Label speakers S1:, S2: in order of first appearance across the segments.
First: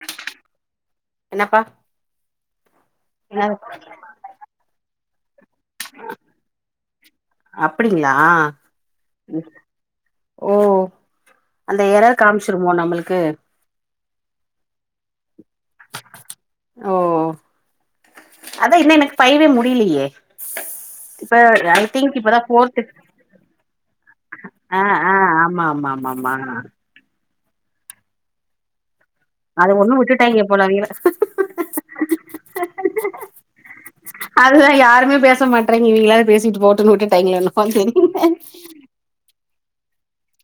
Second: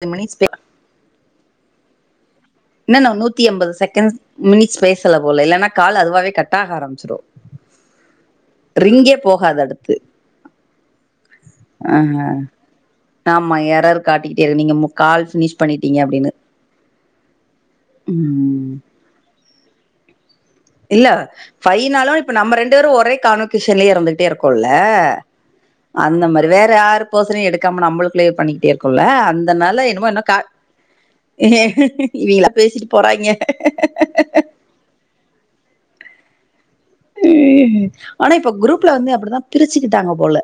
S1: Ten minutes பே
S2: என்னப்பா
S1: இன்ன ன
S2: என்ன
S1: நூத்தி எம்பது செகண்ட்ஸ் மினிட்ஸ் பேசல போல இல்லனா கால் அதுவாவே கட்டாக ஆரம்பிச்சிறு
S2: அப்டிங்களா
S1: ரிங்கே போகாது அடுத்து
S2: ஓ அந்த எரர்
S1: ஆஹ
S2: காமிச்சிருமோ நம்மளுக்கு
S1: ஆமா எரர் காட்டிக்கிட்டே இரு நீங்க கால் ஃபினிஷ் பண்ணீட்டீங்க அப்டின்னு
S2: ஓ
S1: ம்
S2: அதா இன்னு எனக்கு ஃபைவ்வே முடீலயே
S1: இல்ல ஃபைவ்னாலு இப்ப நம்ம ரெண்டு பேரு ஒரே கான்வகேஷன்லயே இருந்துட்டே இருக்கோல்ல
S2: ஆ ஆ ஆமா ஆமா ஆமா
S1: அந்த மாரி
S2: ஆமா
S1: வேற யாரு பர்சனையு எடுக்காம நம்மளுக்குள்ளயே பண்ணிக்கிட்டே இருக்குல்ல
S2: அது
S1: அந்தனால
S2: ஒண்ணு
S1: என்னமோ இன்னு கா
S2: விட்டுட்டாங்க போல அவிங்கள
S1: இவங்களா பேசிட்டு போறாய்ங்க
S2: அதுதா யாருமே பேச மாட்றாய்ங்க இவிங்களாது பேசிட்டு போட்டுன் விட்டுட்டு
S1: ஆனா இப்ப குரூப்ல வந்து அப்டிதா பிரிச்சுக்கிட்டாங்க போல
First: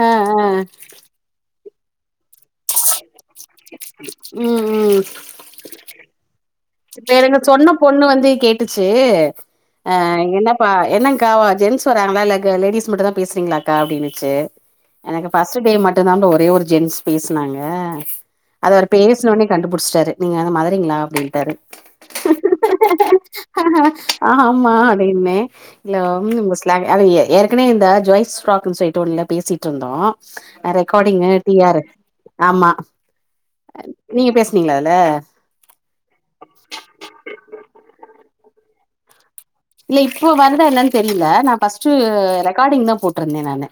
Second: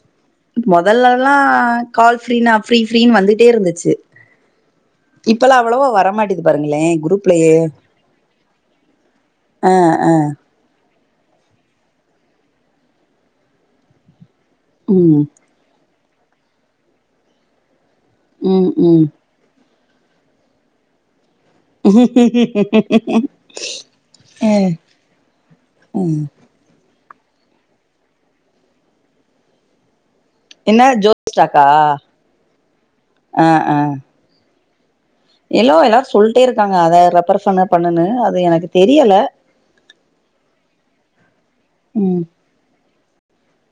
S2: ஆ ஆ
S1: மொதல்லல்லா கால் ஃப்ரீனா ஃபிரீ ஃப்ரீனு வந்துட்டே இருந்துச்சு
S2: ம்
S1: இப்பல்லா அவ்வளவா வரமாட்டிது
S2: வேறென்ன சொன்ன பொண்ணு வந்து கேட்டுச்சு
S1: ஆ
S2: அ
S1: ஆ
S2: என்ன பா என்னங்க்கா ஜென்ஸ் வராங்களா இல்ல க லேடிஸ் மட்டுந் தா பேசுறீங்களாக்கா அப்டின்னுச்சு
S1: ம்
S2: எனக்கு ஃப ஃபஸ்ட்டு டே மட்டுந்தாபா ஒரே ஒரு ஜென்ஸ் பேசுனாங்க
S1: ம்
S2: அது அவர்
S1: ம்
S2: பேஸ்னோனே கண்டுபுடுச்சுட்டாரு நீங்க எங்க மதுரைங்களா அப்டின்டாரு ஆமா அப்டின்னே இல்ல [unintelligible] லா அவிங்க ஏற்கனவே இந்த ஜாய்ஸ் ஸ்ட்ராக்குன் சொல்லிட்டு ஒன்னுல பேசிட்டு இருந்தோ
S1: என்ன
S2: ரெக்கார்டிங்கு
S1: ஜோஸ்
S2: டி
S1: ஸ்டாக்கா
S2: ஆரு ஆமா
S1: ஆ ஆ
S2: நீங்க பேசுனீங்களால அதுல
S1: எல்லோ எல்லாரு சொல்ட்டே இருக்காங்க அதை ரெஃபர் பண்ணு பண்ணுனு அது எனக்கு தெரியல
S2: இல்ல இப்ப வருதா என்னன்னு தெரில நா ஃபஸ்ட்டு
S1: ம்
S2: ரெக்கார்டிங் தா போட்ருந்தே நானு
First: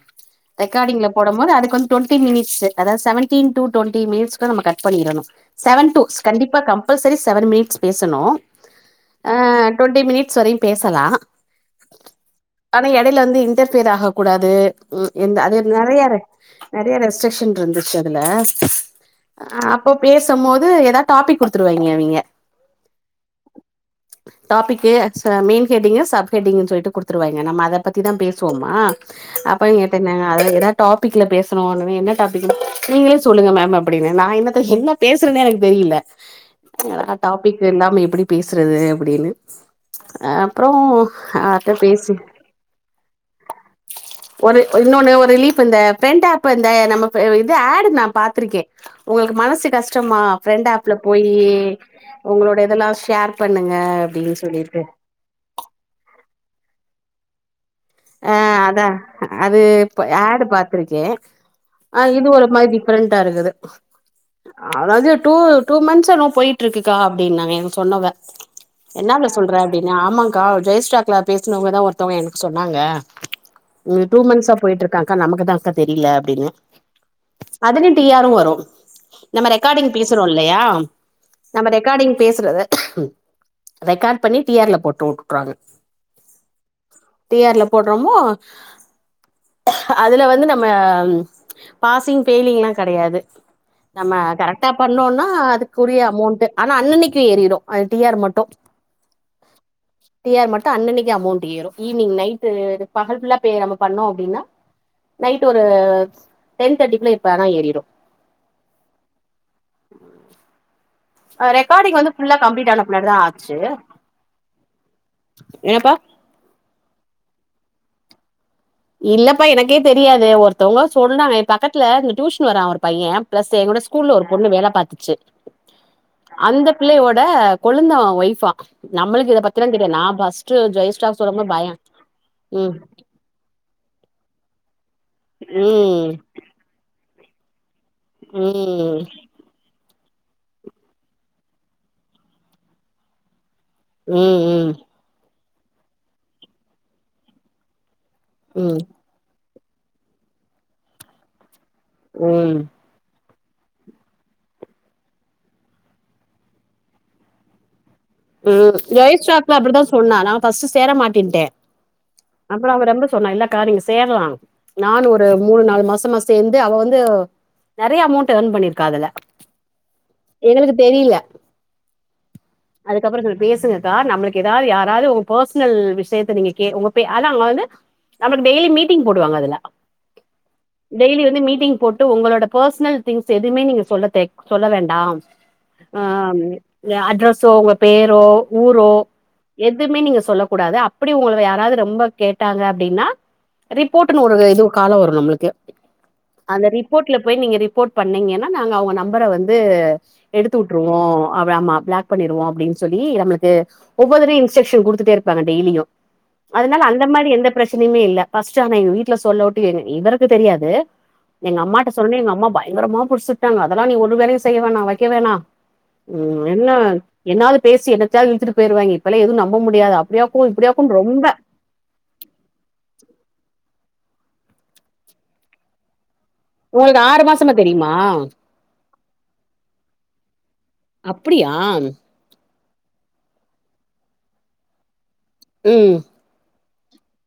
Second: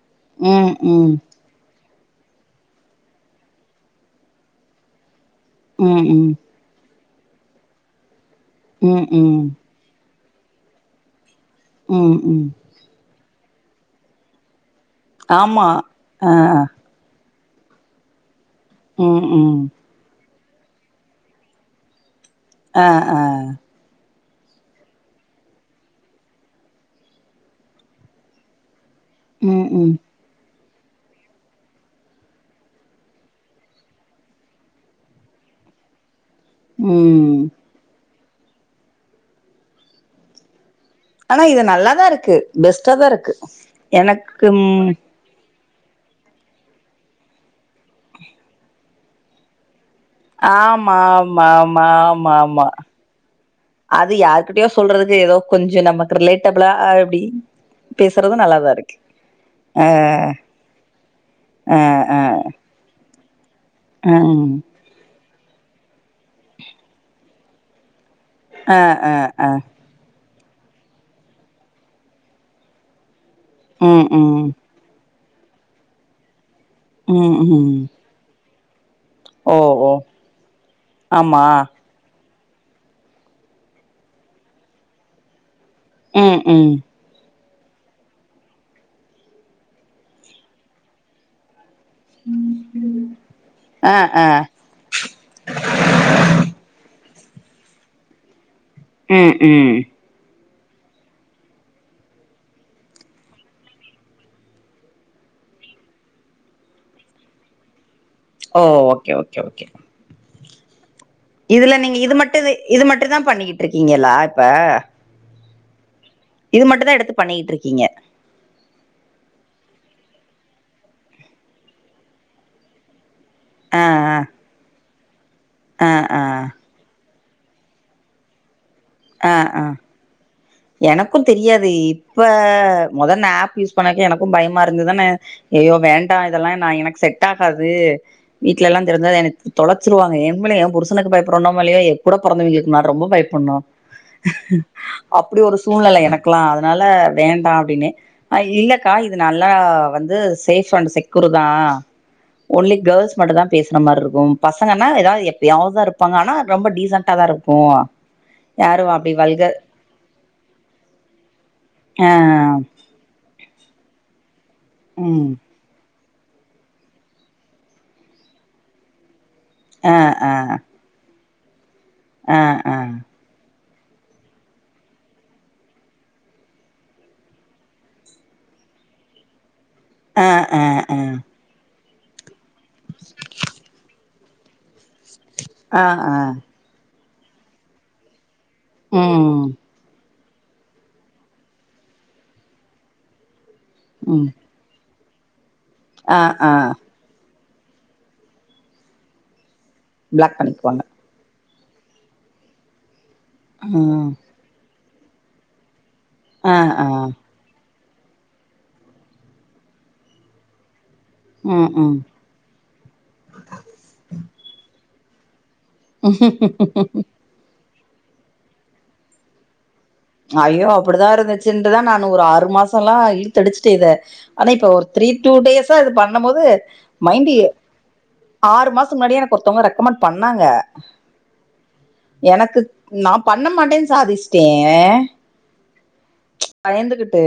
S1: ம்
S2: ரெக்கார்டிங்ல
S1: ம்
S2: போடுபோது அதுக்கு வந்து டொன்டி மினிட்ஷ் அதாது செவன்டின் டூ டொன்டி மினிட்ஸ்க்கு நம்ம கட் பண்ணிரணு செவன்
S1: ம்
S2: டூஷ்
S1: ம்
S2: கண்டிப்பா கம்பல்சரி செவன் மினிட்ஸ் பேசணு
S1: ம்ம்
S2: டொன்டி மினிட்ஸ் வரையு பேசலா
S1: ம்ம்
S2: ஆனா எடையில வந்து இன்டர்ஃபியர் ஆகக் கூடாது அது
S1: ஆமா
S2: நெறைய
S1: ஆ
S2: நெறைய ரெஸ் செக்ஷன் இருந்துச்சு அதுல
S1: ம் ம்
S2: அப் ப பேசுமோது எதா டாபிக் குடுத்துருவாய்ங்க அவிங்க
S1: அ அ
S2: டாபிக்கு மெயின் ஹெட்டிங்கு சப் ஹெட்டிங்கு சொல்ட்டு குடுத்துருவாய்ங்க நம்ம அத பத்தி தா பேசுவோமா
S1: ம்
S2: அப்பங்
S1: ம்
S2: கேட்டேங்க அத எதா டாப்பிக்கல பேசுணோனுமே என்ன டாபிக்கு நீங்ளே சொல்லுங்க மேம் அப்டின்னே நா என்னத்த என்ன பேசுறேன்னே எனக்கு தெரியில எதனா
S1: ம்
S2: டாபிக்கு இல்லாம எப்டி பேசுறது அப்டின்னு அ அப்றோ
S1: ஆனா இது
S2: அத பேசி
S1: நல்லாதாருக்கு பெஸ்டா தாருக்கு எனக்
S2: ஒரு
S1: ம்
S2: இன்னொன்னு ஒரு ரிலீஃப் இந்த ஃபெரண்ட் ஆப்பு இந்த நம்ம இது ஆட் நா பாத்திருக்கே உங்களுக்கு மனசு கஷ் டமா ஃப்ரெண்ட்
S1: ஆமா
S2: ஆப்ல போயி
S1: ஆமா ஆமா ஆமா
S2: உங்களோட
S1: ஆமா
S2: இதெல்லா ஷேர் பண்ணுங்க அப்டின்னு சொல்லிரு
S1: சொல்றது எதோ கொஞ்சோ நமக்கு ரிலேட்டபிளா அப்டி பேசுறது
S2: ஆ
S1: நல்லாதா
S2: அதா
S1: இருக்கு
S2: அது இப்ப ஆட் பாத்திருக்கே
S1: அ அ
S2: ஃடிப்ரெண்டா இருக்குது
S1: ம்
S2: அதாது டூ டூ மந்த்ஸ்ன்னோ போயிட்டு இருக்குக்கா அப்டின்னாங்க எனக் சொன்னவ
S1: ஆ ஆ
S2: என்னலப்ள
S1: ஆ
S2: சொல்ற அப்டின்னே ஆமாங்க்கா ஜொயஸ்டாக்ல பேசுனவங்கதா ஒருத்தவங்க எனக் சொன் னாங்க இங்க
S1: ம்
S2: டூ
S1: ம்
S2: மந்த்ஸா போயிட்டு இருக்காங்க்கா நமக்குதான்க்கா தெரியில அப்டின்னே
S1: ம் ம்
S2: அதிலியு டி ஆரு வரு நம்ம
S1: ஓ
S2: ரெக்கார்டிங்
S1: ஓ
S2: பேசுறோ இல்லயா
S1: ஆமா
S2: நம்ம ரெக்கார்டிங் பேசுறத ரெக்கார்ட் பண்ணி டி ஆர்ல போட்டுவுட்டுருவாங்க
S1: அ அ
S2: டி ஆர்ல போடுறோமோ அதுல வந்து நம்ம பாசிங் ஃபெய்லிங்லா கெடையாது
S1: ஆ
S2: நம்ம
S1: ஆ
S2: கரெக் டா பண்ணோனா அதுக்குரிய அமோண்ட் ஆனா அன்னன்னைக்கி ஏறிரு அது டி ஆர் மட்டு
S1: ம் ம்
S2: டி ஆர் மட்டு அன்னனைக்கி அமோண்ட் ஏறு ஈவ்னி்ங் நைட்டு பகல் ஃபுல்லா நம்ம பண்ணோ அப்டின்னா நைட்டு ஒரு டென் தேட்டிக்குள்ள எப்பனா ஏறிரு
S1: ஓ ஓகே ஓகே ஓகே இதுல
S2: ரெக்கார்டிங்
S1: நீங்க
S2: வந்து
S1: இது
S2: ஃபுல்லா
S1: மட்டு
S2: கம்ப்ளீட்
S1: இது
S2: ஆன
S1: மட்டு
S2: பின்னாடிதா
S1: தா
S2: ஆச்சு
S1: பண்ணிக்கிட்டு இருக்கீங்களா இப்ப
S2: என்னப்பா
S1: இது மட்டு தா எடுத்து பண்ணிகிட்டுருக்கீங்க
S2: இல்லப்பா எனக்கே தெரியாது ஒருத்தவுங்க சொன்னாங்க ஏ பக்கத்துல இந்த டியூஷன் வரா ஒரு பைய பிளஸ்சு என்னோட
S1: ஆ
S2: ஸ்கூல்ல ஒரு பொண்ணு வேல பாத்துச்சு
S1: ஆ ஆ
S2: அந்தப் பிள்ளயோட கொழுந்த ஒய்ஃபா நம்மளுக்கு இத பத்திலா தெரியாது நா பஸ்
S1: எனக்கும் தெரியாது இப்ப
S2: ம்
S1: மொத இந்த ஆப் யூஸ் பண்ணக்கே எனக்கும் பயமா இருந்து தானே ஐயோ
S2: ம்
S1: வேண்டா இதெல்லா நா எனக்கு செட் ஆகாது வீட்லலா தெரிஞ்சா எனக் தொலச்சிருவாங்க எம்முல ஏ புருஷனுக்கு பயப்புறோனோமோ இல்லயோ ஏ கூடப் பொறந்தவங்களுக்கு நா ரொம்போ பயப்புட்னு
S2: ம் ம் ம்
S1: அப்டி ஒரு சூழ்நெல எனக்லா அதனால வேண்டா அப்டின்னே ஆ
S2: ம்
S1: இல்லக்கா இது நல்லா வந்து சேஃப் அண்ட் செக்கூரு தா
S2: ம்
S1: ஒன்லி கேர்ள்ஸ் மட்டுந்தா பேசுன மாரி இருக்கு பசங்கன்னா ஏதாது எப்பயாவதுதா இருப்பாங்க ஆனா ரொம்ப டீசன்டா தா இருக்கு
S2: ம்
S1: யாரு அப்டி
S2: ஜொய்ஸ்டாக்ல
S1: வல்கர்
S2: அப்டிதா சொன்னா நா ஃபஸ்ட்டு சேர மாட்டேட்டே
S1: ஆ
S2: அப்புற அவ ரொம்ப சொன்னா இல்லக்கா நீங்க சேரலா நானு ஒரு
S1: ம்
S2: மூணு நாலு மாசமா சேந்து அவ வந்து நெறைய அமௌண்ட் எர்ன் பண்ணியிருக்கா அதுல
S1: ஆ ஆ
S2: தெரியில
S1: ஆ ஆ
S2: அதுக்கப்புற சொல் பேசுங்கக்கா நம்மளுக்கு ஏதாது யாராவது உங்க பர்சனல் விஷயத்த நீங்க கே உங்க பே ஆனா அங்க வந்து நமக்கு டெய்லி மீட்டிங் போடுவாங்க அதுல
S1: ஆ ஆ ஆ
S2: டெய்லி வந்து மீட்டிங் போட்டு உங்களோட பர்சனல் திங்ஸ் எதுமே நீங்க சொல்ல தே சொல்ல வேண்டா ஆ ஏ அட்ரஸ் சோ உங்க பேரோ ஊரோ
S1: ம்
S2: எத் துமே நீங்க சொல்லக்கூடாது அப்டி உங்கள யாராது ரொம்ப கேட்டாங்க அப்டின்னா ரிப்போர்ட்டுனு
S1: ம்
S2: ஒரு இது கால வரு நம்மளுக்கு
S1: ஆ ஆ
S2: அந்த ரிப் ரிப்போட்ல போய் நீங்க ரிப்போர்ட் பண்ணீங்கன்னா நாங்க அவுங்க நம்பர வந்து
S1: பிளாக்
S2: எடுத்து
S1: பண்ணிக்குவாங்க
S2: விட்ருவோ அவ ஆமா பிளாக் பண்ணிருவோ அப்டின்னு சொல்லி நம்மளுக் கு
S1: ம்
S2: ஒவ்வொரு தடவயு இன்ஸ்ட்ரக்ஷன் கொடுத்துட்டே இருப்பங்க டெய்லியு
S1: ஆ
S2: அதனால
S1: ஆ
S2: அந்த மாரி எந்த பிரச்சனையுமே இல்ல ஃபர்ஸ்ட்டு ஆனா எங்க வீட்ல சொல்ல உட்டு எங் இவருக்கு தெரியாது எங்க
S1: ம்
S2: அம்மாட்ட
S1: ம்
S2: சொன்னே எங்க அம்மா பயங்கரமா புரிச்சுட்டாங்க அதெல்லா நீ ஒரு வேலையு செய்ய வேணா வக்க வேணா ம் என்ன என்னாவது பேசி என்னத்தாவது இழுத்துட்டு போயிருவாங்க இப்பல்லா எதுவு நம்ப முடியாது அப்
S1: ஐயோ அப்படிதா இருந்துச்சுன்ட்டுதா நா ஒரு ஆறு மாசல்லா இழுத்தடிச்சுட்டே இத ஆனா இப்ப ஒரு த்ரீ டூ டேஸா இது பண்ணும் போது
S2: உங்களுக்கு ஆறு
S1: மைண்டு
S2: மாசமா தெரியுமா
S1: ஆறு மாசம் முன்னாடியே எனக்கு ஒருத்தவங்க ரெக்கமெண்ட் பண்ணாங்க
S2: அப்புடியா
S1: எனக்கு நா பண்ண மாட்டேன்னு சாதிச்சிட்டே
S2: ம்
S1: பயந்துக்கிட்டு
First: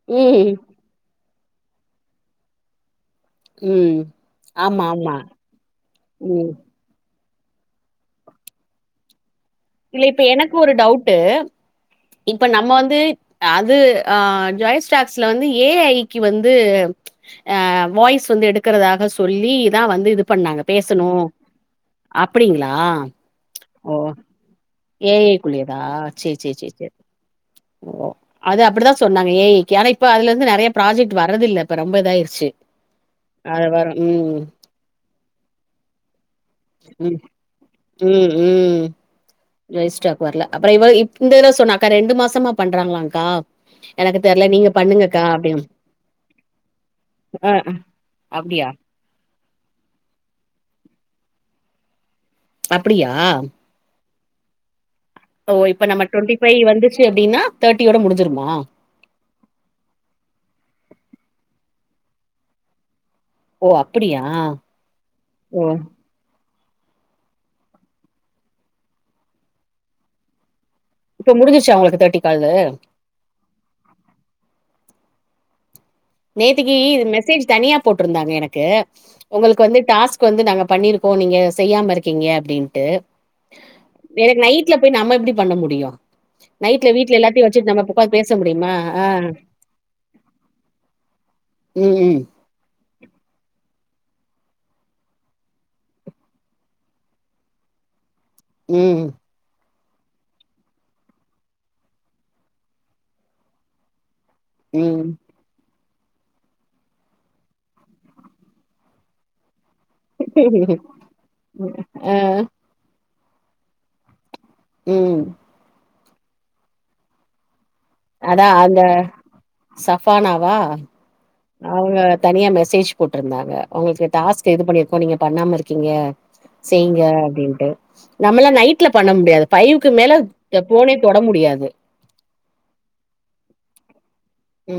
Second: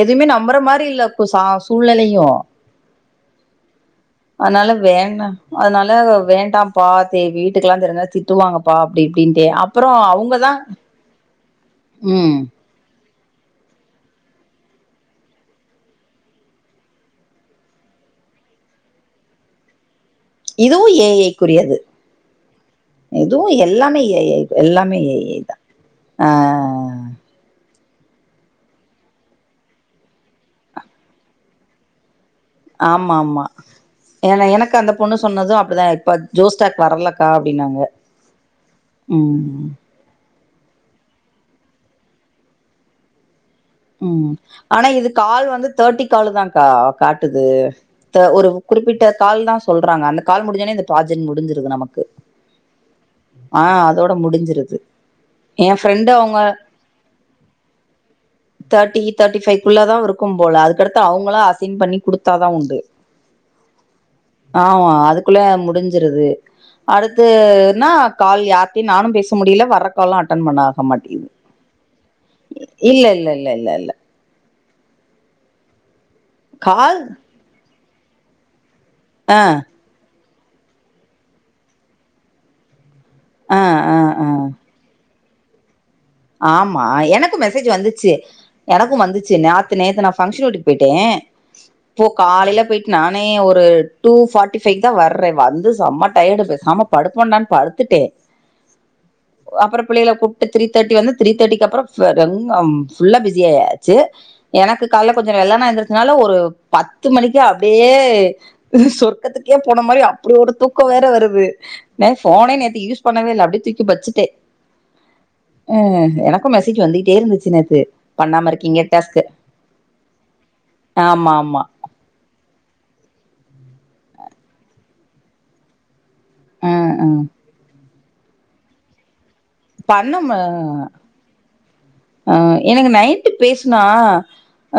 S1: எதுவுமே
S2: ம்
S1: நம்புற மாரி இல்ல அப்ப சா சூழ்நிலையும்
S2: ம்
S1: அதனால
S2: ஆமா ஆமா
S1: வேண்டா அதனால
S2: ம்
S1: வேண்டாம் ப்பாத்தே வீட்டுக்கெல்லா தெரிஞ்சா திட்டுவாங்கப்பா அப்டி இப்டின்னுட்டே அப்
S2: இல்ல இப்ப எனக்கு ஒரு டவுட்டு
S1: ம்
S2: இப்ப நம்ம வந்து அது ஆ ஜாய் ஸ்டாக்ஸ்ல வந்து ஏ ஐ க்கு வந்து ஆ வாய்ஸ் வந்து எடுக்கிறதாக சொல்லிதா வந்து இது பண்ணாங்க
S1: இதுவு
S2: பேசணு
S1: ஏ ஐ க்குரியது
S2: அப்டிங்களா
S1: இதுவு
S2: ஓ
S1: எல்லாமே ஏ எல்லாமே
S2: ஏ ஐ க்குரியதா
S1: ஆ
S2: சேரி சேரி சேரி சேரி ஓ அது அப்படிதா சொன்னாங்க ஏ ஐ க்கு இப்ப அதுலருந்து நெறைய ப்ராஜெக்ட் வர்றதுல்ல இப்ப ரொம்ப இதாயிருச்சு
S1: ஆமாம்மா
S2: அது வரு ம்
S1: ஏன்னா எனக்கு அந்த பொண்ணு சொன்னதும் அப்டிதான் இப்ப ஜோஸ்டாக்
S2: ம்
S1: வரலக்கா அப்டின்னாங்க
S2: ம்
S1: ம்
S2: ஜோஸ்டாக் வர்ல அப்பறோ இவ இந்த இது சொன்னாக்கா ரெண்டு மாசமா பண்றாங்களாகா
S1: ம் ஆனா இது கால் வந்து தெர்ட்டி கால் தான்க்கா காட்டுது
S2: ஆ
S1: ஒரு
S2: அப்டியா
S1: குறிப்பிட்ட கால் தான் சொல்றாங்க அந்த கால் முடிஞ்சோனே இந்த ப்ராஜெக்ட் முடிஞ்சிருது நமக்கு
S2: அப்டியா
S1: ஆ அதோட முடிஞ்சிருது
S2: ஓ
S1: எ
S2: இப்ப நம்ம
S1: ஃப்ரெண்டு
S2: டுவெண்டி
S1: அவங்க
S2: பைவ் வந்துச்சு அப்டின்னா தேர்டியோட முடிஞ்சிருமா
S1: தேர்டி தேர்டி பைவ்குள்ள தான் இருக்கும் போல அதுக்கடுத்து அவுங்கள அசைன் பண்ணி கொடுத்தாதான் உண்டு
S2: ஓ அப்டியா
S1: ஆமா அதுக்குள்ளே
S2: ஓ
S1: முடிஞ்சிருது அடுத்து நா கால் யார்டியும் நானும் பேச முடில வர்ற காலயும் அட்டென் பண்ணா வம்மாட்டிகுது
S2: இப்ப முடிஞ்சிருச்சா உங்களுக்கு தேர்ட்டி காலு
S1: இல்ல இல்ல இல்ல இல்ல இல்ல
S2: நேத்திகி
S1: கால்
S2: இது மெசேஜ் தனியா போட்டிருந்தாங்க எனக்கு
S1: ஆ
S2: உங்களுக்கு வந்து டாஸ்க் வந்து நாங்க பண்ணிருக்கோம் நீங்க செய்யாம இருக்கீங்க அப்டின்ட்டு
S1: ஆ ஆ ஆ
S2: எனக்கு நைட்ல போய் நாம்ம எப்டி பண்ண முடியும்
S1: ஆமா எனக்கும் மெசேஜ் வந்துச்சு
S2: முடியுமா
S1: எனக்கும்
S2: ஆ
S1: வந்துச்சு நாத்து நேத்து நான் ஃபங்ஷன் வீட் போய்ட்டேன்
S2: ம்
S1: போ
S2: ம்
S1: காலைலே போய் நானே ஒரு டூ ஃபார்ட்டி ஃபைவ் தான் வர்றேன் வந்து செம்ம டயர்டு பேசாம்ம படுப்போம்டான்னு படுத்துட்டேன்
S2: ம்
S1: அப்பறோ புள்ளைங்கள கூப்டு திரி தேட்டி வந்து த்ரீ தேட்டிக்கு அப்பறோ ஃப் டம் அம் ஃபுல்லா பிஸி ஆயாச்சு எனக்கு
S2: ம்
S1: கால கொஞ் வெள்ள நா எந்திரிசனால ஒரு பத்து மணிக்கு அப்டியே சொர்க்கத்துக்கு போன மாரி அப்டி ஒரு தூக்கோ வேற வருது ந
S2: ஆ
S1: போனே நேத்து யூஸ் பண்ணவே இல்ல அப்டே தூக்கி வச்சுட்டே
S2: ம்
S1: ம் எனக்கும் மெசேஜ் வந்துகிட்டே இருந்துச்சு நேத்து
S2: அட
S1: பண்ணாம
S2: அந்த
S1: இருக்கீங்க
S2: சஃபானாவா
S1: ஆமாம்
S2: அவுங்க தனியா மெசேஜ் போட்டிருந்தாங்க உங்களுக்கு டாஸ்க் இது பண்ணியிருக்கோ நீங்க பண்ணாம இருக்கீங்க
S1: அ
S2: செய்ங்க
S1: அ
S2: அப்டின்ட்டு நம்மெல்லாம் நைட்ல பண்ண முடியாது ஃபைவுக்கு மேல
S1: பண்ண
S2: என் போனே தொட முடியாது
S1: ஆ எனக்கு நைட்டு பேசுனா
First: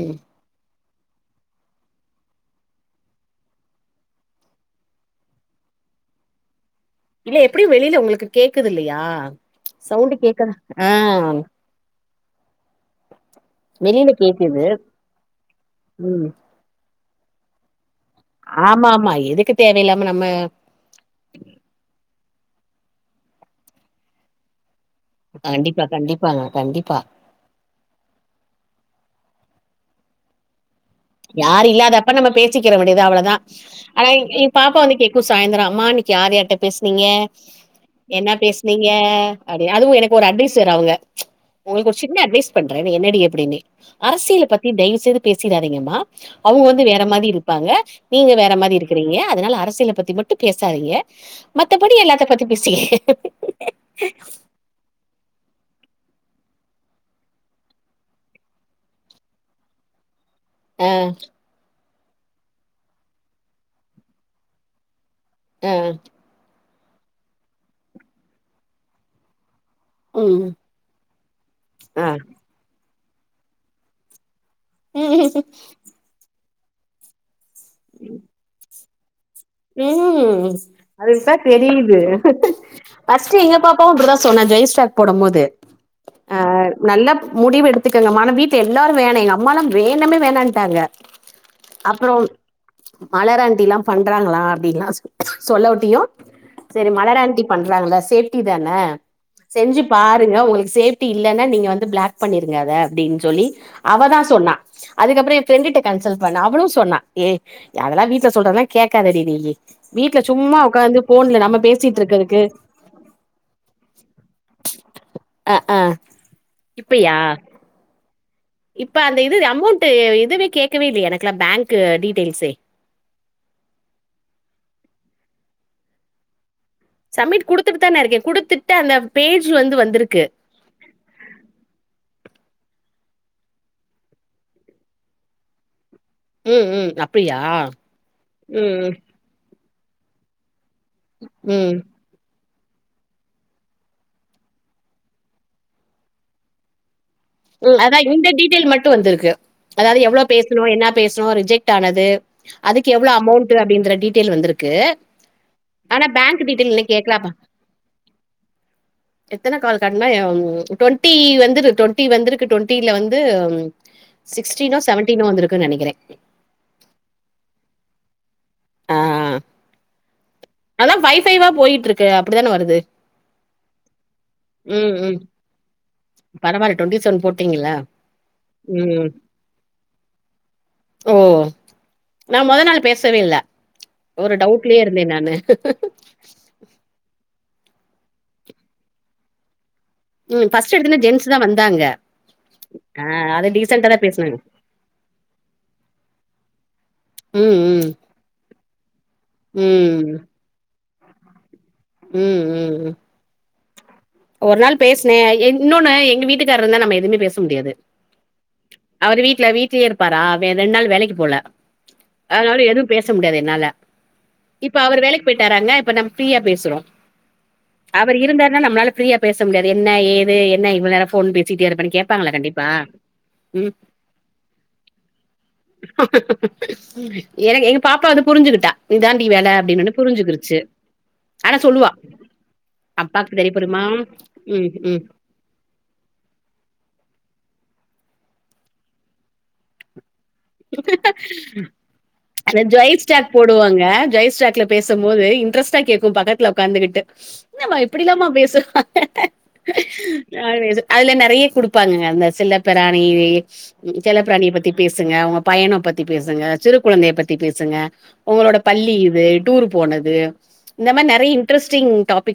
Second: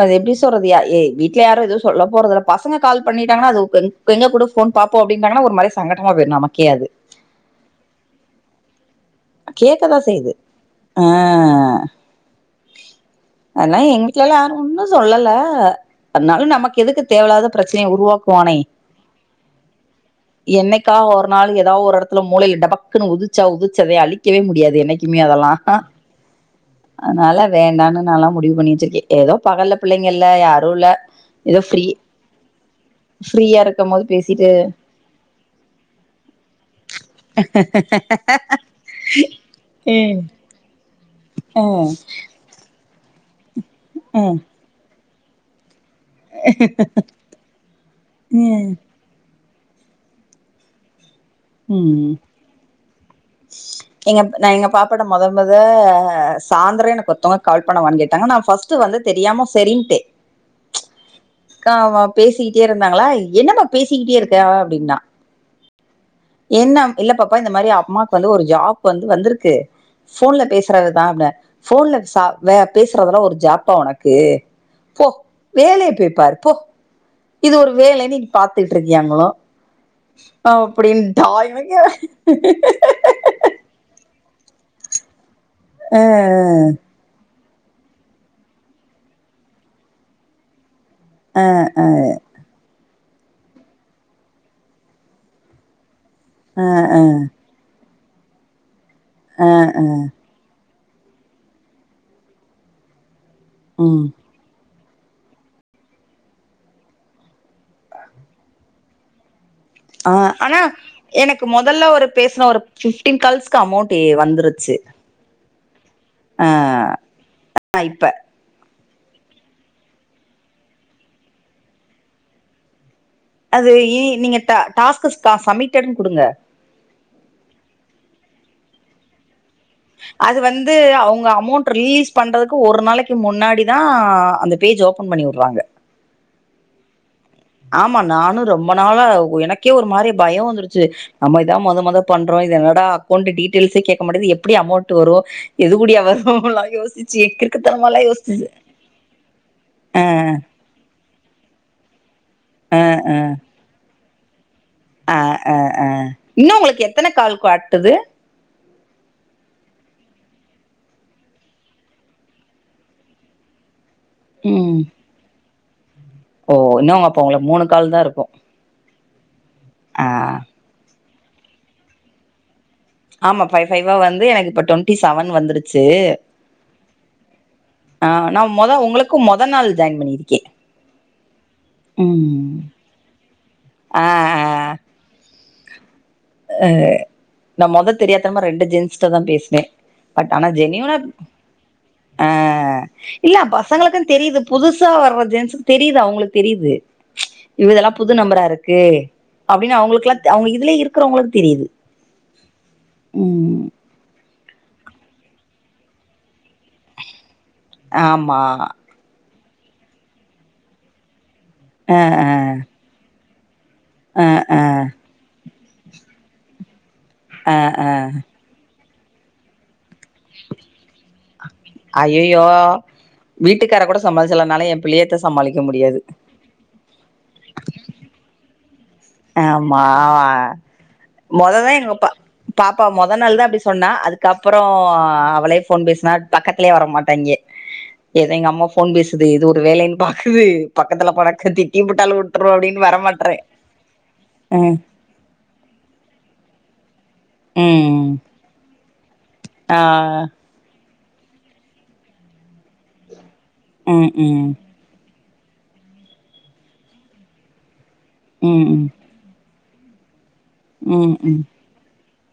S1: அது எப்டி சொல்றது ய ஏ வீட்ல யாரும் எதுவும் சொல்ல போறதில்ல பசங்க கால் பண்ணிட்டாங்கனா அது வந்து எங்க குடு ஃபோன் பாப்போம் அப்டி நாங்கன்னா ஒரு மாரி சங்கட்டமா போய்டும் நமக்கே அது
S2: இல்ல எப்டியும் வெளில உங்களுக்கு கேக்குது இல்லையா
S1: கேக்கதா
S2: சவுண்ட்
S1: செய்யுது
S2: கேக்க ஆ
S1: அதல்லாம்
S2: வெளில
S1: எங்வீட்லல்லாம்
S2: கேக்குது
S1: ஒன்னும் சொல்லல
S2: ம்
S1: அதனாலும் நமக்கு எதுக்கு தேவயில்லாத பிரச்சனைய உருவாக்
S2: ஆமாம்மா எதுக்கு தேவையில்லாம நம்ம
S1: க்கா ஒரு நாள் ஏதாவது ஒரு இடத்துல மூளைல டபக்குனு உதிச்சா உதிச்சதை அழிக்கவே முடியாது என்னைக்
S2: கண்டிப்பா கண்டிப்பாங்க கண்டிப்பா
S1: னால வேண்டாம்னு நாலாம் முடிவு பண்ணி வெச்சிருக்கேன் ஏதோ பகல்ல பிள்ளைங்க இல்ல யாரு இல்ல ஏதோ
S2: யாரு
S1: ஃப்ரீ
S2: இல்லாத அப்ப நம்ம பேசிக்கிற வேண்டியது தான் அவ்ளோதான்
S1: ஃப்ரீயா இருக்கும் போது
S2: ஆனா என்
S1: பேசிட்டு
S2: என் பாப்பா வந்து கேக்கும் சாய்ந்தரம் அம்மா இன்னைக்கு யார்யார்ட்ட பேஸ்னீங்க என்ன பேஸ்னீங்க அப்டி அதுவும் எனக்கு
S1: ம்
S2: ஒரு அட்வைஸ் டீச்சர் அவுங்க உங்களுக்கு ஒரு சின்ன அட்வைஸ் பண்றேன் என்னடி அப்டின்னே
S1: ம்
S2: அரசியல் பத் தி தயவு செய்து பேசிராதீங்கமா அவுங்க வந்து வேற மாரி இருப்பாங்க நீங்க வேற
S1: ம்
S2: மாரி இருப் க்குறீங்க அதனால அரசியல பத்தி மட்டு பேசாதீங்க மத்த படி
S1: ம்
S2: எல்லாத்த பத்தி பேசி
S1: இப்பட மொதல் மொத சாந்தரோ எனக்கு ஒத்தவங்க கால் பண்ணவான் கேட்டாங்க நா ஃபஸ்ட்டு வந்து தெரியாம செரின்ட்டே
S2: ஆ
S1: கா வா பேசிக்கிட்டே இருந்தாங்ளா என்னமா பேசிக்கிட்டே இருக்க அப்டின்னா
S2: ஆ
S1: என்ன இல்ல பாப்பா இந்த மாரி அம்மாக்கு வந்து ஒரு ஜாப் வந்து வந்துருக்கு ஃபோன்ல
S2: ம்,
S1: பேசுறதுதா அப்பன ஃபோன்ல
S2: ஆ.
S1: ச பேசுறதெல்லா ஒரு ஜாப்பா ஒனக்கு போ
S2: ம்.
S1: வேலய போய்பாரு போ இது ஒரு வேலைன்னு நீ பாத்துட்டு இருக்கியாங்களு
S2: அதுக்கு
S1: அப்டின்ட்டா எனக்கே
S2: ச்சு எங்க பாப்பாவு அப்டிதா சொன்னா ஜெய்ஸ்டாக் போடம்போது
S1: அ
S2: ஆ
S1: அ
S2: நல்ல முடிவு எடுத்துக்கங்க மா ஆனா வீட்ல எல்லாரு வேணா எங்கம்மாலா வேணமே வேணான்ட்டாங்க
S1: அ
S2: அப்றோ மலர் ஆன்ட்டில்லா பண்றாங்ளா அப்டின்லா சொல்லவுட்டியு
S1: அ
S2: செரி
S1: அ
S2: மலர் ஆன்ட்டி பண்றாங்ள சேஃப்டி தான
S1: அ
S2: செஞ்சு
S1: அ
S2: பா ருங்க ஒங்களுக்கு சேஃப்டி இல்லன்னா நீங்க வந்து ப்ளாக் பண்ணிருங்க அத அப்டின் சொல்லி
S1: ம்
S2: அவதா சொன்னா அதுக்கப்றோ எ ஃப்ரெண்ட்டுட்ட கன்சல்ட் பண்ண அவளு சொன்னா ஏ அதெல்லா வீட்ல சொல்றதெல்லா கேக்காதடி நீயி
S1: ஆ
S2: வீட்ல சும்மா
S1: ஆனா
S2: ஒக்காந்
S1: எனக்கு மொதல்ல ஒரு பேசுன ஒரு பிஃப்டீன் கால்ஸ்க்கு அமௌண்ட் எ வந்துருச்சு
S2: அ ஆ இப்பய்யா
S1: ஆ இப்ப
S2: இப்ப அந்த இது அமௌண்ட்டு எதுமே கேக்கவே இல்லயே எனக்கல்லா பேங்க்கு டீட்டெயில்ஸே
S1: அது இ நீங்க டா டாஸ்க்கஸ்கா சம்மிட்டட்னு குடுங்க
S2: சம்மிட் குடுத்துட்டு தான இருக்கே குடுத்துட்டு அந்த பேஜ் வந்து வந்துருக்கு
S1: அது வந்து அவுங்க அமௌண்ட் ரிலீஸ் பண்றதுக்கு ஒரு நாளைக்கு முன்னாடி தா அந்த பேஜ் ஓப்பன் பண்ணிவுட்றாங்க
S2: ம் ம் அப்டியா
S1: ஆமா நானு ரொம்ப
S2: ம் ம்
S1: நாள எனக்கே ஒரு மாரி பயோ வந்துடுச்சு நம்ம இதா
S2: ம்
S1: மொத மொத பண்றோ இது என்னடா அக்கௌண்ட் டீட்டெயில்ஸ்ஸே கேக்க மாட்டுது எப்டி அமௌண்ட்டு வரு எது கூடியா வருல்லா யோசிச்சு கி
S2: ம் அதா இந்த டீட்டெய்ல் மட்டு வந்திருக்கு அதாவ்து எவ்ளோ பேசுணோ என்ன பேசுணோ ரிஜெக்ட் ஆனது
S1: ஆ ஆ
S2: அதுக்கு எவ்ளோ அமௌண்ட்டு அப்டின்ற டீட்டெய்ல் வந்துருக்கு
S1: அ ஆ ஆ இன்னு ஒங்களுக்கு எத்தன
S2: கேக்கலப்பா
S1: கால் காட்டுது
S2: எத்தன கால் காட்டுன டுவெண்டி வந்தது டுவெண் டி வந்திருக்கு ட்வென்டில வந்து
S1: ம்
S2: சிக்ஸ்டினோ செவன்டினோ வந்திருக்குன் நெனைக்கிறே
S1: ஓ இன்னுங்க அப்ப ஒங்களுக்கு மூணு கால் தாருக்கு
S2: ஆ
S1: ஆ
S2: அல்லா ஃபை ஃபைவ் போய்ட்ருக்கு அப்டிதானே வருது
S1: ஆமா ஃபைவ் ஃபைவ் வந்து எனக்கு இப்ப ட்வென்டி
S2: ம் ம்
S1: செவன் வந்துருச்சு
S2: பரவால்ல போட்டீங்களா?
S1: ஆ நா மொத
S2: ம்.
S1: ஒங்களுக்கு மொத நாள் ஜாயின் பண்ணியிருக்கே
S2: ஓ நாமொத நாள் பேசவே இல்ல
S1: ஆ
S2: ஒரு
S1: ஆ
S2: டவு ட்லயே இருந்தே நானு
S1: அ நா மொத தெரியாதனமா ரெண்டு ஜென்ஸ்ட்ட தா பேசுனே பட் ஆனா
S2: ம் ஃபர்ஸ்ட்
S1: ஜெனியூனா
S2: எடுத்தோனே ஜென்ஸ் தா வந்தாங்க
S1: ஆ
S2: ஆ
S1: இல்ல
S2: அது டீசென்ட்டா
S1: பசங்களுக்கு
S2: தான் பேசுனாங்க.
S1: தெரிது புதுசா வர்ற ஜென்ஸ்க்கு தெரிது அவுங்களுக்கு தெரிது
S2: ம் ம்
S1: புது நம்பரா இருக்கு அப்டின்னு
S2: ம்.
S1: அவங்களுக்கெல்லா அவங்க இதுலயே இருக்கிறவங்களுக்கு தெரியுது
S2: ம் ம் ம்.
S1: ம்
S2: ஒரு நாள் பேசினே என் இன்னொன்னு எங்க வீட்டுக்காரர் இருந்தா நம்ம எதுவுமே பேச முடியாது
S1: ஆமா
S2: அவர் வீட்ல வீட்லயே இருப்பாரா ரெண்டு நாள் வேலைக்கு போல
S1: ஆ ஆ
S2: அதுனால எதுவு பேச முடியாது என்னால
S1: ஆ ஆ
S2: இப்ப அவர் வேலைக்கு போயிட்டாராங்க இப்ப நம். ஃப்ரீயா பேசுறோ
S1: ஆ ஆ
S2: அவர் இருந்தாருன்னா நம்மளால ஃபீரியா பேச முடியாது என்ன ஏது என்ன இவள நேர ஃபோன் பே சிட்டியே இருப்பன்னு கேப்பாங்கள்ள கண்டிப்பா
S1: அய்யய்யோ
S2: ம்.
S1: வீட்டுக்கார கூட சமாளிச்சிடலா என்னால ஏ பிள்ளையத்த சமாளிக்க முடியாது
S2: எனக்கு எங்க பாப்பா வந்து புரிஞ்சுகிட்டா இதாண்டி வேல
S1: ஆமா
S2: அப்டின்னோனே புரிஞ்சுக்கிருச்சு ஆனா
S1: மொததா
S2: சொல்லுவா
S1: எங்க பா பாப்பா மொத நாள்
S2: அப்பாக்கு
S1: தா
S2: தெரிய
S1: அப்டி
S2: போதுமா
S1: சொன்னா அதுக்கப்பறோ
S2: ம்
S1: ஆ
S2: ம்
S1: அவளே போன் பேசினா பக்கத்திலயே வர மாட்டாங்கே ஏதோ எங்க அம்மா போன் பேசுது இது ஒரு வேலைன்னு பா க்குது பக்கத்துல போணாக்க திட்டி புட்டாலு வுட்டுரு அப்டின்னு வரமாட்றே
S2: வாங்க ஜெய் ஸ்டாக்ல
S1: ம்
S2: பேசும் போது இன்ட்ரெஸ்டா கேக்கும் பக்கத்துல உக்காந்துகிட்டு என்னமா
S1: ம்
S2: இப்டிலாமா பேசு வாங்க
S1: ஆ
S2: [unintelligible] அதுல நெறைய குடுப்பாங்க அந்த செல்ல பிராணி
S1: ம்
S2: செல்ல
S1: ம்
S2: பிராணிய பத்தி சுங்க உங்க பையனை பத்தி பேசுங்க சிறு குழந்தையை பத்தி பேசுங்க உங்களோட
S1: ம் ம்
S2: பள்ளி இது டூர் போனது இந்த மாரி
S1: ம் ம்
S2: நெறைய இன்ட்ரெஸ்டிங் டாபிக்க